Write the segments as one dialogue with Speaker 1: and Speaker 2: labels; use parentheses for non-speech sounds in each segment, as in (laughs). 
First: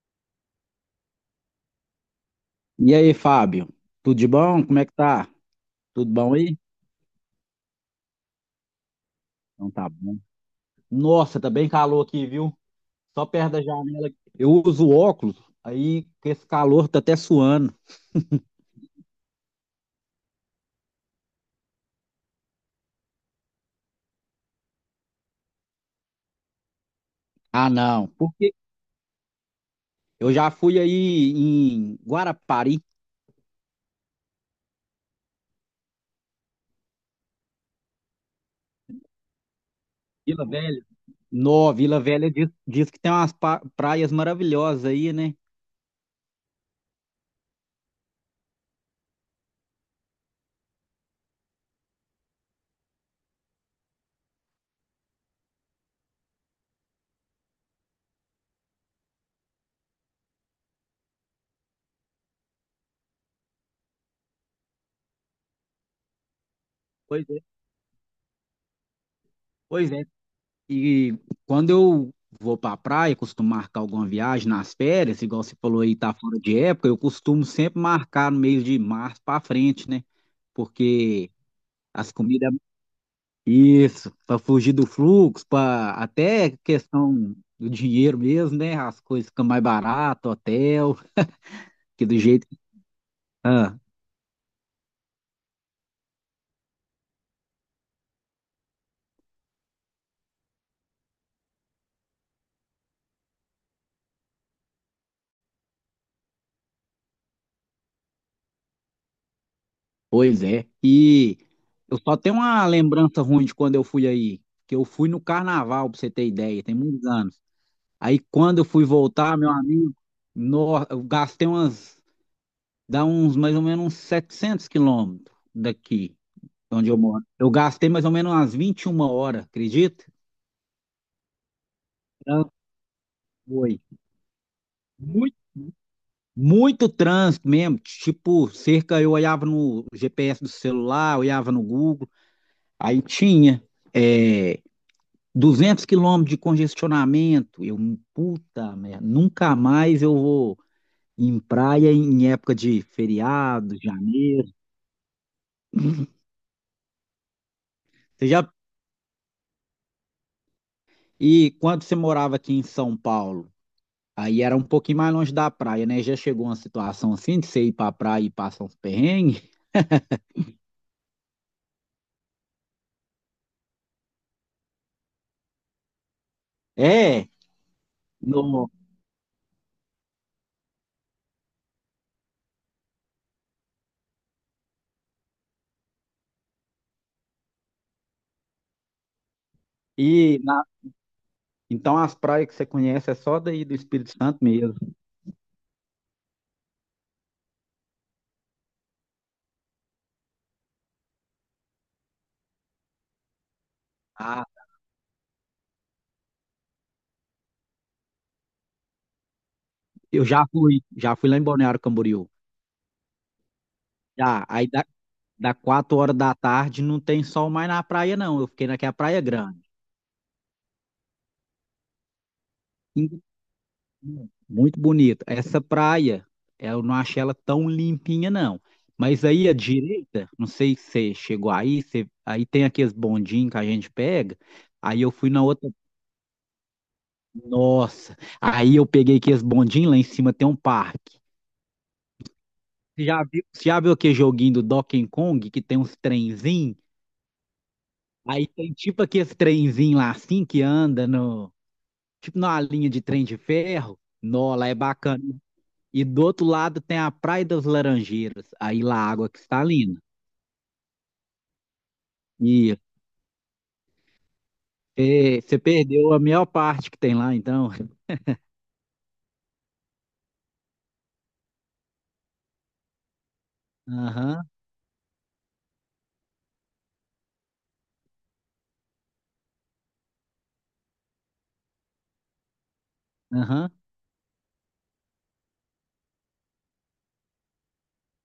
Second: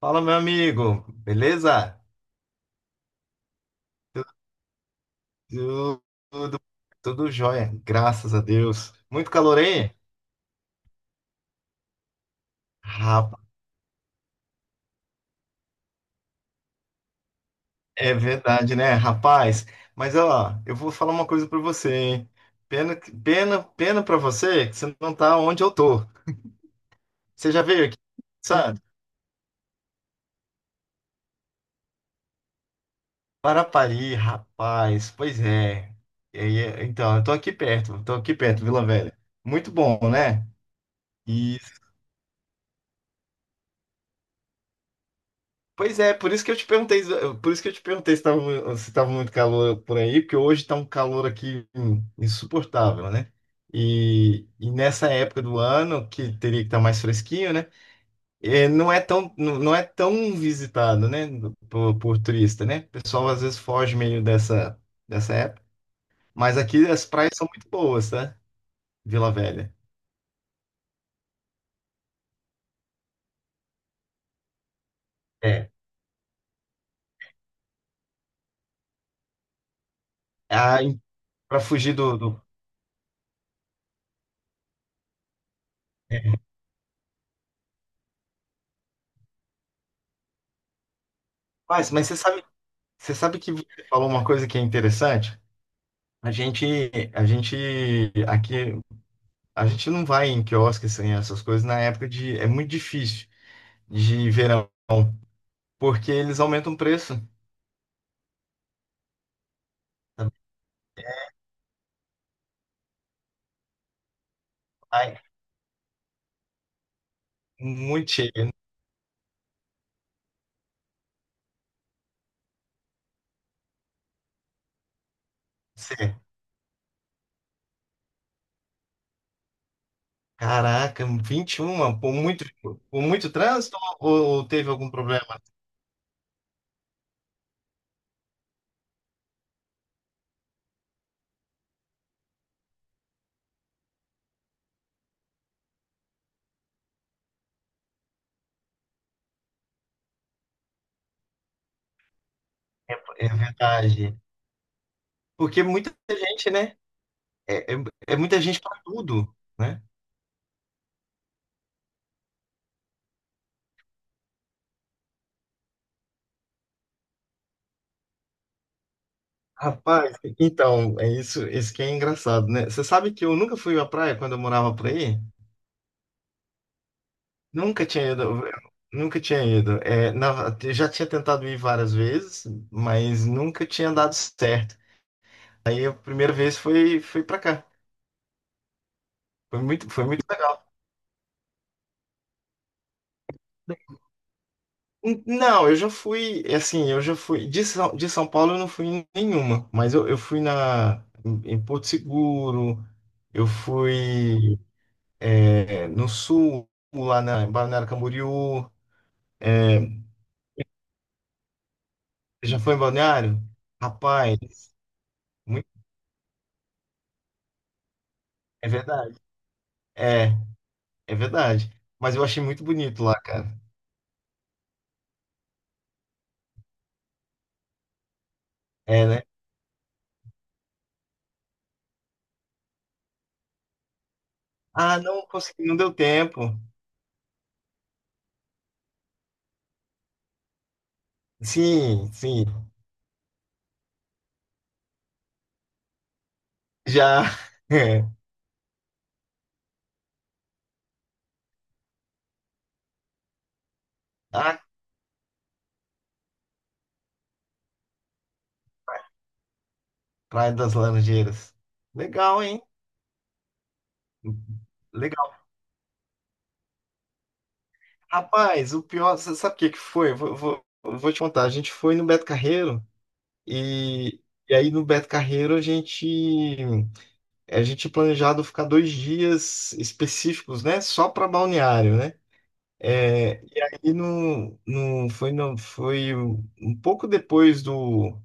Speaker 1: Fala, meu amigo, beleza?
Speaker 2: E aí, Fábio? Tudo de bom? Como é que tá?
Speaker 1: Tudo,
Speaker 2: Tudo bom aí?
Speaker 1: tudo, tudo jóia, graças a Deus. Muito calor
Speaker 2: Então tá
Speaker 1: aí?
Speaker 2: bom. Nossa, tá bem calor aqui, viu? Só
Speaker 1: Rapaz,
Speaker 2: perto da janela. Eu uso óculos, aí com esse calor tá até suando.
Speaker 1: é verdade, né, rapaz? Mas ó, eu vou falar uma coisa pra você, hein? Pena, pena, pena pra você que você não tá onde eu tô. Você já
Speaker 2: Ah,
Speaker 1: veio aqui,
Speaker 2: não. Porque
Speaker 1: sabe?
Speaker 2: eu já fui aí em Guarapari,
Speaker 1: Parapari, rapaz, pois é. E aí, então, eu tô aqui perto, Vila Velha. Muito bom,
Speaker 2: Vila
Speaker 1: né?
Speaker 2: Velha. No, Vila Velha diz que tem umas praias maravilhosas aí, né?
Speaker 1: Pois é, por isso que eu te perguntei, por isso que eu te perguntei se tava muito calor por aí, porque hoje está um calor aqui insuportável, né? E nessa época do ano, que teria que estar mais fresquinho, né? É, não é tão visitado, né? Por turista, né? O pessoal às vezes foge meio dessa, época. Mas aqui as
Speaker 2: Pois
Speaker 1: praias
Speaker 2: é.
Speaker 1: são muito boas, tá? Vila Velha.
Speaker 2: Pois é. E quando eu vou para a praia, costumo marcar alguma viagem nas férias, igual você
Speaker 1: É.
Speaker 2: falou aí, tá fora de época, eu costumo sempre marcar no mês de março para frente, né?
Speaker 1: Ah,
Speaker 2: Porque
Speaker 1: para fugir
Speaker 2: as
Speaker 1: do.
Speaker 2: comidas, isso, para fugir do fluxo, para até questão do dinheiro mesmo, né? As coisas ficam mais barato, hotel,
Speaker 1: Mas
Speaker 2: que do jeito que.
Speaker 1: você sabe que você
Speaker 2: Ah,
Speaker 1: falou uma coisa que é interessante? A gente, a gente aqui, a gente não vai em quiosque assim, essas coisas na época é muito difícil de verão, porque eles aumentam o preço. Sabe?
Speaker 2: pois é. E eu só tenho uma lembrança ruim de quando eu fui aí, que eu fui
Speaker 1: Ai,
Speaker 2: no carnaval, para você ter ideia, tem muitos anos.
Speaker 1: muito
Speaker 2: Aí
Speaker 1: cheio.
Speaker 2: quando eu fui voltar, meu amigo, no, eu gastei umas, dá uns mais ou menos uns 700 quilômetros
Speaker 1: Você,
Speaker 2: daqui, onde eu moro. Eu gastei mais ou menos umas 21 horas, acredita?
Speaker 1: Caraca, 21,
Speaker 2: Trânsito.
Speaker 1: por muito trânsito
Speaker 2: Foi.
Speaker 1: ou teve algum
Speaker 2: Muito,
Speaker 1: problema?
Speaker 2: muito trânsito mesmo, tipo, cerca, eu olhava no GPS do celular, olhava no Google, aí tinha é, 200 quilômetros de congestionamento. Eu, puta merda, nunca mais eu vou em praia em época de
Speaker 1: É, é
Speaker 2: feriado,
Speaker 1: verdade.
Speaker 2: janeiro.
Speaker 1: Porque muita gente, né? É, é, é
Speaker 2: Você
Speaker 1: muita
Speaker 2: já...
Speaker 1: gente para tudo, né?
Speaker 2: E quando você morava aqui em São Paulo, aí era um pouquinho mais longe da praia, né? Já chegou uma situação assim de você ir pra praia e passar uns perrengues? (laughs)
Speaker 1: Rapaz, então, é isso, que é engraçado, né? Você sabe que eu nunca fui à praia quando eu morava por aí?
Speaker 2: É,
Speaker 1: Nunca tinha ido,
Speaker 2: no...
Speaker 1: nunca tinha ido. É, eu já tinha tentado ir várias vezes, mas nunca tinha dado certo. Aí a primeira vez foi para cá. Foi muito
Speaker 2: E na-
Speaker 1: legal.
Speaker 2: então as praias que você conhece é só daí do Espírito Santo mesmo.
Speaker 1: Não, eu já fui, é assim, eu já fui. De São Paulo eu não fui em nenhuma, mas eu fui em Porto Seguro, eu
Speaker 2: Ah,
Speaker 1: fui no sul, lá em Balneário Camboriú. É,
Speaker 2: eu já fui lá em Balneário Camboriú.
Speaker 1: já foi em Balneário? Rapaz,
Speaker 2: Já, aí da
Speaker 1: muito,
Speaker 2: 4 horas da tarde não tem sol mais na praia, não. Eu fiquei
Speaker 1: é
Speaker 2: naquela
Speaker 1: verdade.
Speaker 2: praia grande.
Speaker 1: é É verdade. Mas eu achei muito bonito lá, cara.
Speaker 2: Muito bonita. Essa praia, eu não achei ela tão limpinha, não.
Speaker 1: É, né?
Speaker 2: Mas aí à direita, não sei se você chegou aí, aí tem aqueles bondinhos que a gente pega.
Speaker 1: Ah,
Speaker 2: Aí eu
Speaker 1: não
Speaker 2: fui na
Speaker 1: consegui,
Speaker 2: outra.
Speaker 1: não deu tempo.
Speaker 2: Nossa! Aí eu peguei aqueles bondinhos, lá em cima tem um parque.
Speaker 1: Sim, sim.
Speaker 2: Você já viu aquele joguinho do Donkey Kong que tem uns trenzinhos?
Speaker 1: Já. (laughs) É.
Speaker 2: Aí tem tipo aqueles trenzinhos lá assim que anda no. Tipo numa linha de trem de ferro. Nó,
Speaker 1: Ah,
Speaker 2: lá é bacana. E do outro lado tem a Praia das Laranjeiras, aí lá a água cristalina.
Speaker 1: Praia das Laranjeiras. Legal, hein?
Speaker 2: E
Speaker 1: Legal.
Speaker 2: você perdeu a maior parte que tem lá, então.
Speaker 1: Rapaz, o pior, você sabe o que que foi? Eu vou te contar. A gente foi no Beto Carreiro e,
Speaker 2: Aham,
Speaker 1: e aí no Beto Carreiro a gente tinha planejado ficar 2 dias específicos, né? Só para balneário, né? É, e
Speaker 2: aham.
Speaker 1: aí no, no, foi, no, foi um pouco depois do.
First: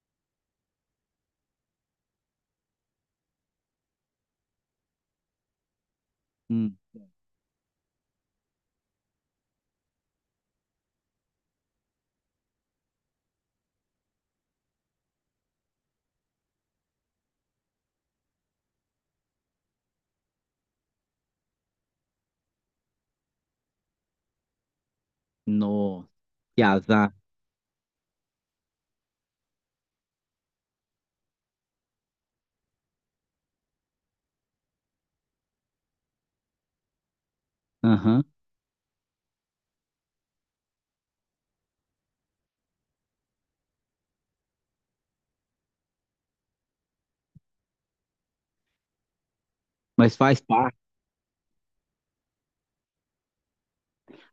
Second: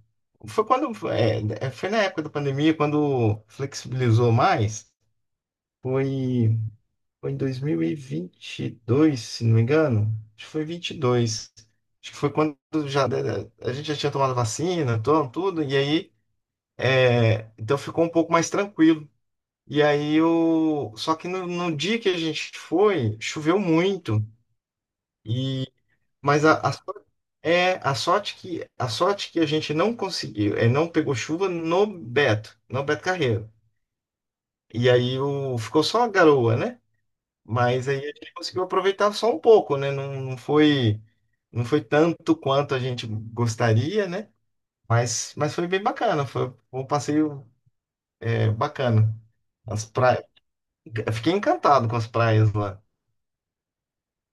Speaker 1: Foi quando. é, foi na época da pandemia, quando flexibilizou mais. Foi,
Speaker 2: Hum,
Speaker 1: Foi em dois mil e vinte e dois, se não me engano. Acho que foi 22. Acho que foi quando já, né, a gente já tinha tomado vacina, tudo, e aí. Então ficou um pouco mais tranquilo. E aí o. Só que no dia que a gente foi, choveu muito.
Speaker 2: Nossa,
Speaker 1: Mas a,
Speaker 2: que
Speaker 1: a sorte-
Speaker 2: azar.
Speaker 1: a sorte que a sorte que a gente não conseguiu, não pegou chuva no Beto, Carreiro. Ficou só a garoa, né? Mas aí a
Speaker 2: Aham.
Speaker 1: gente conseguiu aproveitar só um pouco, né? Não, não foi tanto quanto a gente gostaria, né? Mas foi bem bacana, foi um passeio bacana. As
Speaker 2: Mas
Speaker 1: praias,
Speaker 2: faz parte.
Speaker 1: Fiquei encantado com as praias lá.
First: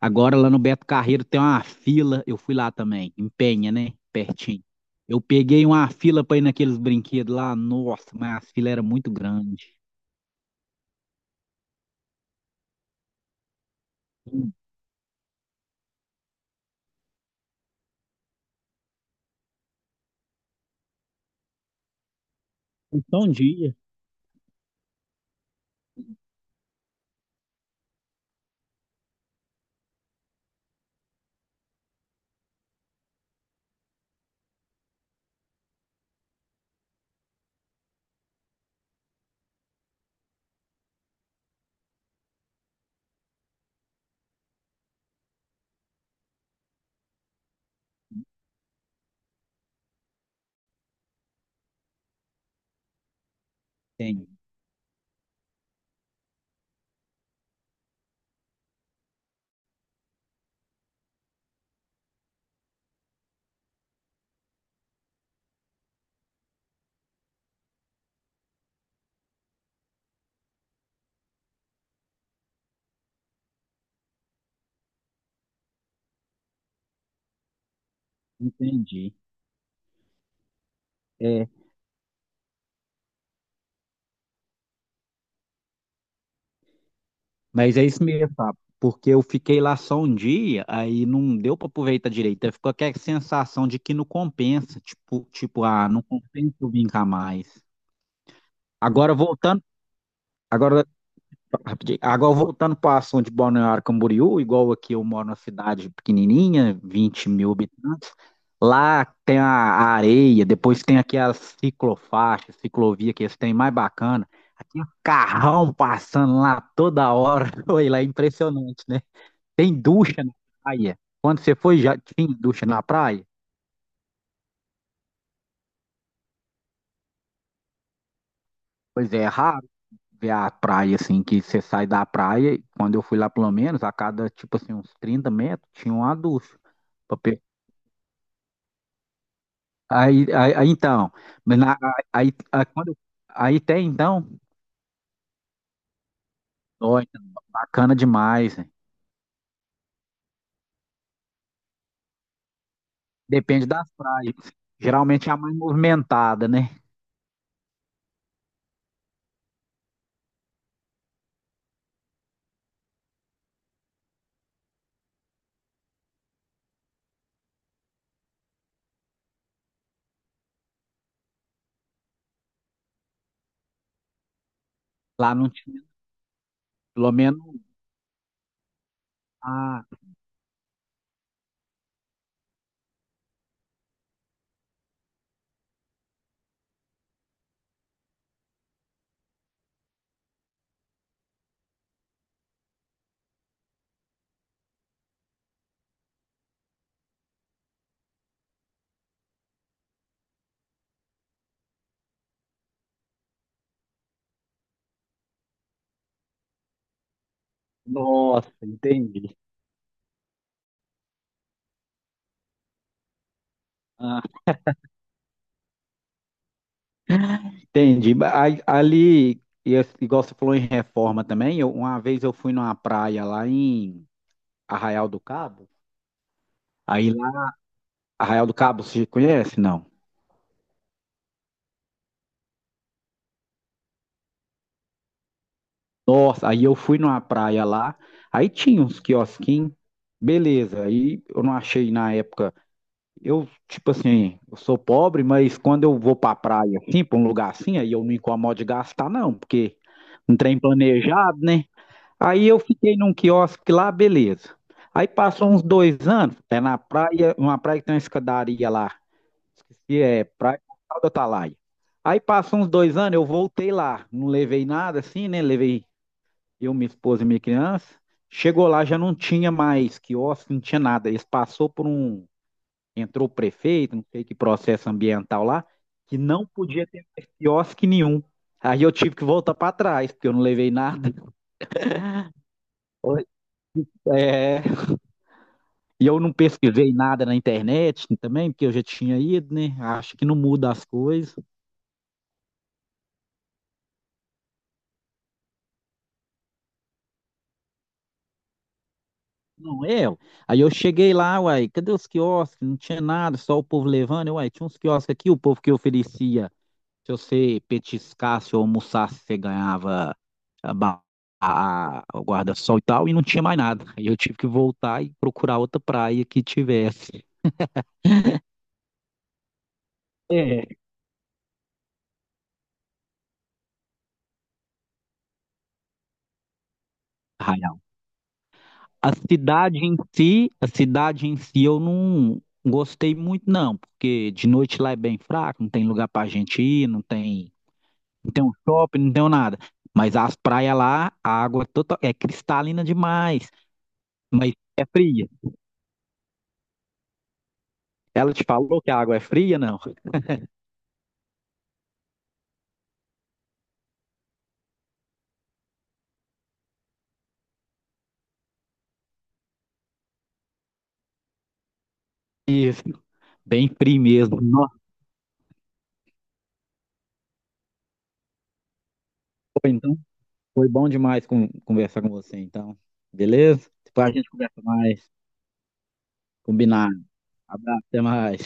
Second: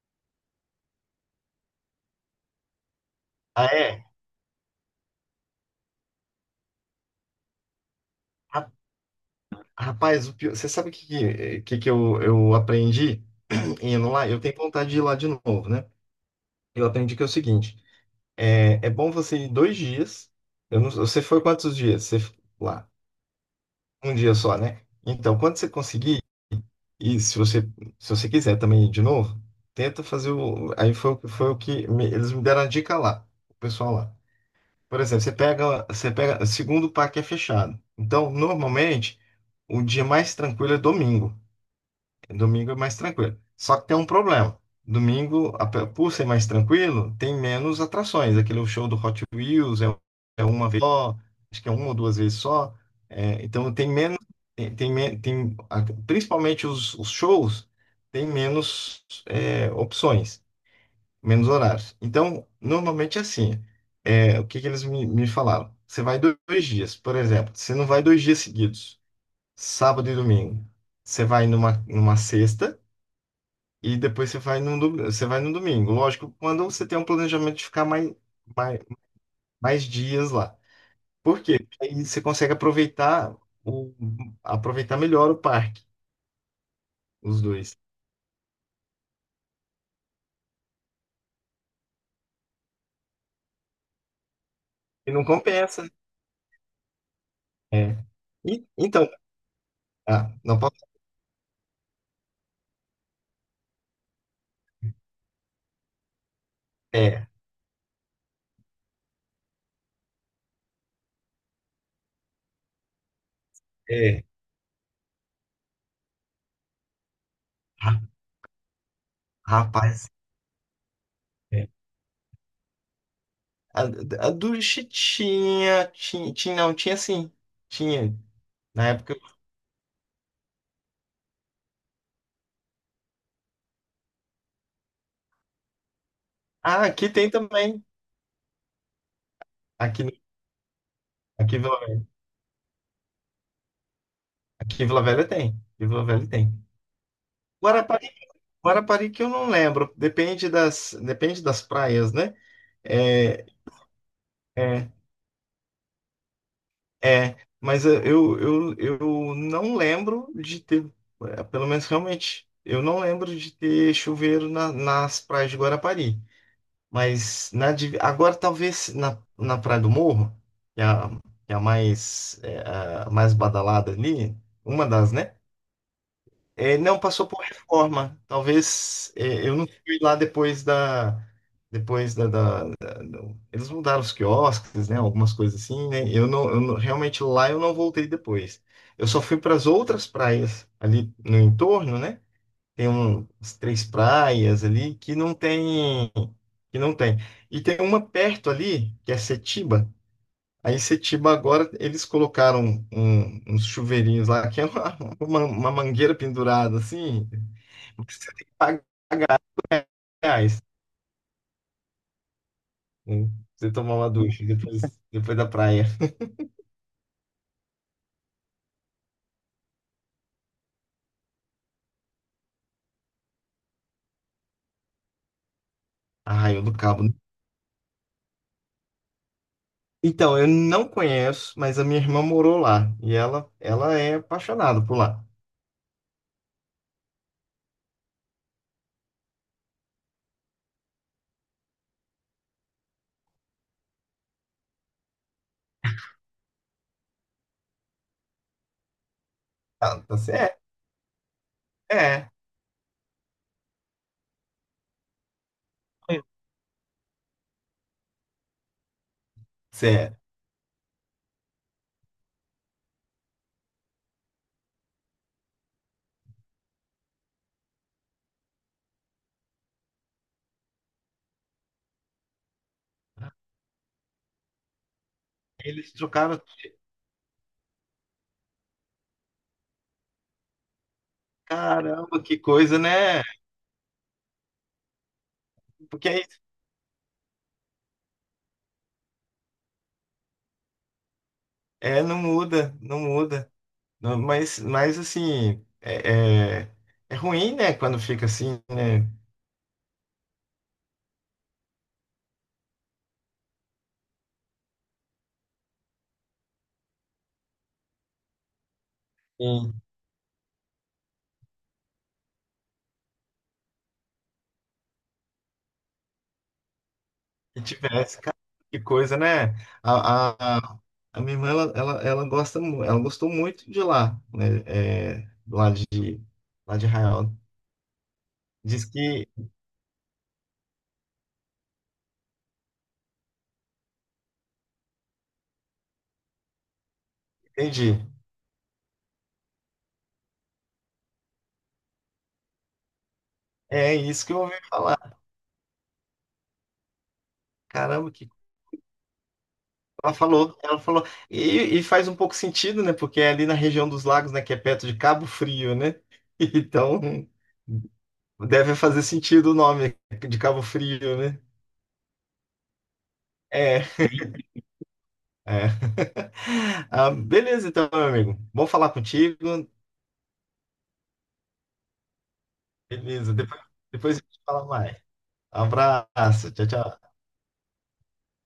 Speaker 2: Agora lá no Beto Carreiro tem uma fila. Eu fui lá também, em
Speaker 1: Ah,
Speaker 2: Penha, né?
Speaker 1: é?
Speaker 2: Pertinho. Eu peguei uma fila para ir naqueles brinquedos lá. Nossa, mas a fila era muito grande.
Speaker 1: Você sabe o que, eu aprendi (clears throat) indo lá? Eu
Speaker 2: Hum,
Speaker 1: tenho vontade de ir lá de novo, né? Eu aprendi que é o seguinte: é bom você ir 2 dias. Eu não- Você foi quantos dias? Você f- lá?
Speaker 2: Então, um dia.
Speaker 1: Um dia só, né? Então, quando você conseguir, e se você quiser também ir de novo, tenta fazer o. Aí foi o que me- eles me deram a dica lá, o pessoal lá. Por exemplo, você pega, segundo o parque é fechado. Então, normalmente, o dia mais tranquilo é domingo. Domingo é mais tranquilo. Só que tem um problema. Domingo, por ser mais tranquilo, tem menos atrações. Aquele show do Hot Wheels é uma vez só, acho que é uma ou duas vezes só. É, então tem menos,
Speaker 2: Entendi.
Speaker 1: tem, tem, men- tem- a- principalmente os shows, tem menos opções, menos horários. Então, normalmente é assim. É, o que que eles me falaram? Você vai 2 dias, por exemplo. Você não vai 2 dias seguidos, sábado e domingo. Você vai numa sexta e depois você vai no domingo. Lógico, quando você tem um planejamento de ficar mais, mais,
Speaker 2: Entendi.
Speaker 1: mais dias lá. Por
Speaker 2: É.
Speaker 1: quê? Porque aí você consegue aproveitar, o, aproveitar melhor o parque, os
Speaker 2: Mas
Speaker 1: dois.
Speaker 2: é isso mesmo, tá? Porque eu fiquei lá só um dia, aí não deu para aproveitar direito. Aí ficou aquela sensação de que não compensa.
Speaker 1: E não
Speaker 2: Tipo, tipo,
Speaker 1: compensa,
Speaker 2: ah,
Speaker 1: né?
Speaker 2: não compensa eu vir cá mais.
Speaker 1: É. Então,
Speaker 2: Agora voltando,
Speaker 1: ah, não
Speaker 2: agora,
Speaker 1: posso.
Speaker 2: rapidinho, agora voltando para o assunto de Balneário Camboriú, igual aqui eu moro numa cidade pequenininha,
Speaker 1: É,
Speaker 2: 20 mil habitantes. Lá tem a areia, depois tem aqui as ciclofaixas, ciclovia que eles têm mais
Speaker 1: é.
Speaker 2: bacana. Aqui um carrão passando lá toda hora. (laughs) Foi lá,
Speaker 1: ra-
Speaker 2: é impressionante, né? Tem
Speaker 1: Rapaz,
Speaker 2: ducha na praia. Quando você
Speaker 1: é.
Speaker 2: foi, já tinha ducha na praia?
Speaker 1: A, a ducha tinha, não, tinha sim. Tinha. Na
Speaker 2: Pois
Speaker 1: época.
Speaker 2: é, é raro ver a praia assim, que você sai da praia. Quando eu fui lá, pelo menos, a cada, tipo assim, uns 30 metros, tinha uma ducha.
Speaker 1: Ah, aqui
Speaker 2: pra
Speaker 1: tem
Speaker 2: pe-
Speaker 1: também. Aqui,
Speaker 2: aí, então,
Speaker 1: aqui,
Speaker 2: mas
Speaker 1: em
Speaker 2: na-
Speaker 1: Vila-
Speaker 2: aí, quando, aí tem então,
Speaker 1: aqui em Vila Velha tem. Aqui em Vila Velha tem.
Speaker 2: nossa, bacana
Speaker 1: Guarapari
Speaker 2: demais, né?
Speaker 1: Guarapari que eu não lembro, depende das praias, né? É,
Speaker 2: Depende das praias.
Speaker 1: é,
Speaker 2: Geralmente é a mais movimentada, né?
Speaker 1: é, mas eu não lembro de ter, pelo menos realmente, eu não lembro de ter chuveiro nas praias de Guarapari. Mas agora talvez na Praia do Morro, que é a, que é a mais, a mais badalada ali, uma das,
Speaker 2: Lá
Speaker 1: né?
Speaker 2: não tinha,
Speaker 1: É, não
Speaker 2: pelo
Speaker 1: passou por
Speaker 2: menos,
Speaker 1: reforma. Talvez eu não
Speaker 2: ah,
Speaker 1: fui lá depois da, da- da- do- eles mudaram os quiosques, né? Algumas coisas assim, né? Eu não- Realmente lá eu não voltei depois. Eu só fui para as outras praias ali no entorno, né? Tem umas 3 praias ali que não tem, que não tem. E tem uma perto ali que é Setiba. Aí Setiba agora eles colocaram uns chuveirinhos lá que é uma, uma mangueira pendurada assim. Você tem
Speaker 2: nossa,
Speaker 1: que pagar
Speaker 2: entendi.
Speaker 1: reais, né? Você tomar uma
Speaker 2: Ah,
Speaker 1: ducha depois da praia. (laughs)
Speaker 2: entendi. Ali, e igual você falou em reforma também, uma vez eu fui numa praia lá em Arraial do Cabo.
Speaker 1: Ah, eu do Cabo.
Speaker 2: Aí lá, Arraial do Cabo, você conhece? Não.
Speaker 1: Então, eu não conheço, mas a minha irmã morou lá. E ela é apaixonada por lá.
Speaker 2: Nossa, aí eu fui numa praia lá, aí tinha uns quiosquinhos, beleza. Aí eu não achei na época. Eu, tipo assim, eu sou pobre, mas quando eu vou pra praia assim, pra um lugar assim, aí eu não incomodo de gastar, não, porque
Speaker 1: Ah, tá
Speaker 2: não
Speaker 1: certo.
Speaker 2: tem planejado, né?
Speaker 1: É,
Speaker 2: Aí eu fiquei num quiosque lá, beleza. Aí passou uns dois
Speaker 1: é.
Speaker 2: anos, na praia, uma praia que tem uma escadaria lá. Esqueci,
Speaker 1: Certo.
Speaker 2: é Praia Portal do Atalaia. Aí passou uns dois anos, eu voltei lá. Não levei nada assim, né? Levei eu, minha esposa e minha criança. Chegou lá, já não tinha mais quiosque, não tinha nada. Eles passou por um. Entrou o prefeito, não sei que processo ambiental lá,
Speaker 1: Eles
Speaker 2: que
Speaker 1: trocaram.
Speaker 2: não podia ter mais quiosque nenhum. Aí eu tive que voltar para trás, porque eu não levei nada.
Speaker 1: Caramba, que coisa, né?
Speaker 2: Oi. É. E
Speaker 1: Porque
Speaker 2: eu
Speaker 1: é,
Speaker 2: não
Speaker 1: isso.
Speaker 2: pesquisei nada na internet também, porque eu já tinha ido, né? Acho que não muda as coisas.
Speaker 1: É, não muda, não muda. Não, mas assim, é ruim, né? Quando fica assim, né?
Speaker 2: Não é? Ué. Aí eu cheguei lá, uai, cadê os quiosques? Não tinha nada, só o povo levando. Eu, uai, tinha uns quiosques aqui, o povo que oferecia, se você petiscasse ou almoçasse, você ganhava a, ba- a- o guarda-sol e tal, e não tinha mais nada. Aí eu tive que voltar e procurar outra praia que tivesse.
Speaker 1: Que tivesse, cara, que coisa, né? A, a,
Speaker 2: É.
Speaker 1: a minha irmã, ela gosta, ela gostou muito de lá, né? É, do lado lá de Israel.
Speaker 2: Aí
Speaker 1: Diz
Speaker 2: a
Speaker 1: que,
Speaker 2: cidade em si, a cidade em si eu não gostei muito não, porque de noite lá é bem fraco, não tem lugar pra gente ir,
Speaker 1: entendi,
Speaker 2: não tem um shopping, não tem um nada. Mas as praias lá, a água é, total, é cristalina demais,
Speaker 1: é isso que eu
Speaker 2: mas
Speaker 1: ouvi
Speaker 2: é
Speaker 1: falar.
Speaker 2: fria.
Speaker 1: Caramba, que
Speaker 2: Ela te falou que a água é fria, não?
Speaker 1: ela falou, ela falou. E faz um pouco sentido, né? Porque é ali na região dos lagos, né? Que é perto de Cabo Frio, né? (laughs) Então, deve fazer sentido o nome de Cabo Frio, né?
Speaker 2: Isso, bem
Speaker 1: É.
Speaker 2: fria mesmo. Nossa,
Speaker 1: É. (laughs) Ah, beleza, então, meu amigo. Bom falar contigo.
Speaker 2: foi, então, foi bom demais conversar com você, então.
Speaker 1: Beleza,
Speaker 2: Beleza? Depois a
Speaker 1: depois a
Speaker 2: gente
Speaker 1: gente
Speaker 2: conversa
Speaker 1: fala mais.
Speaker 2: mais.
Speaker 1: Abraço, tchau,
Speaker 2: Combinado.
Speaker 1: tchau.
Speaker 2: Abraço, até mais.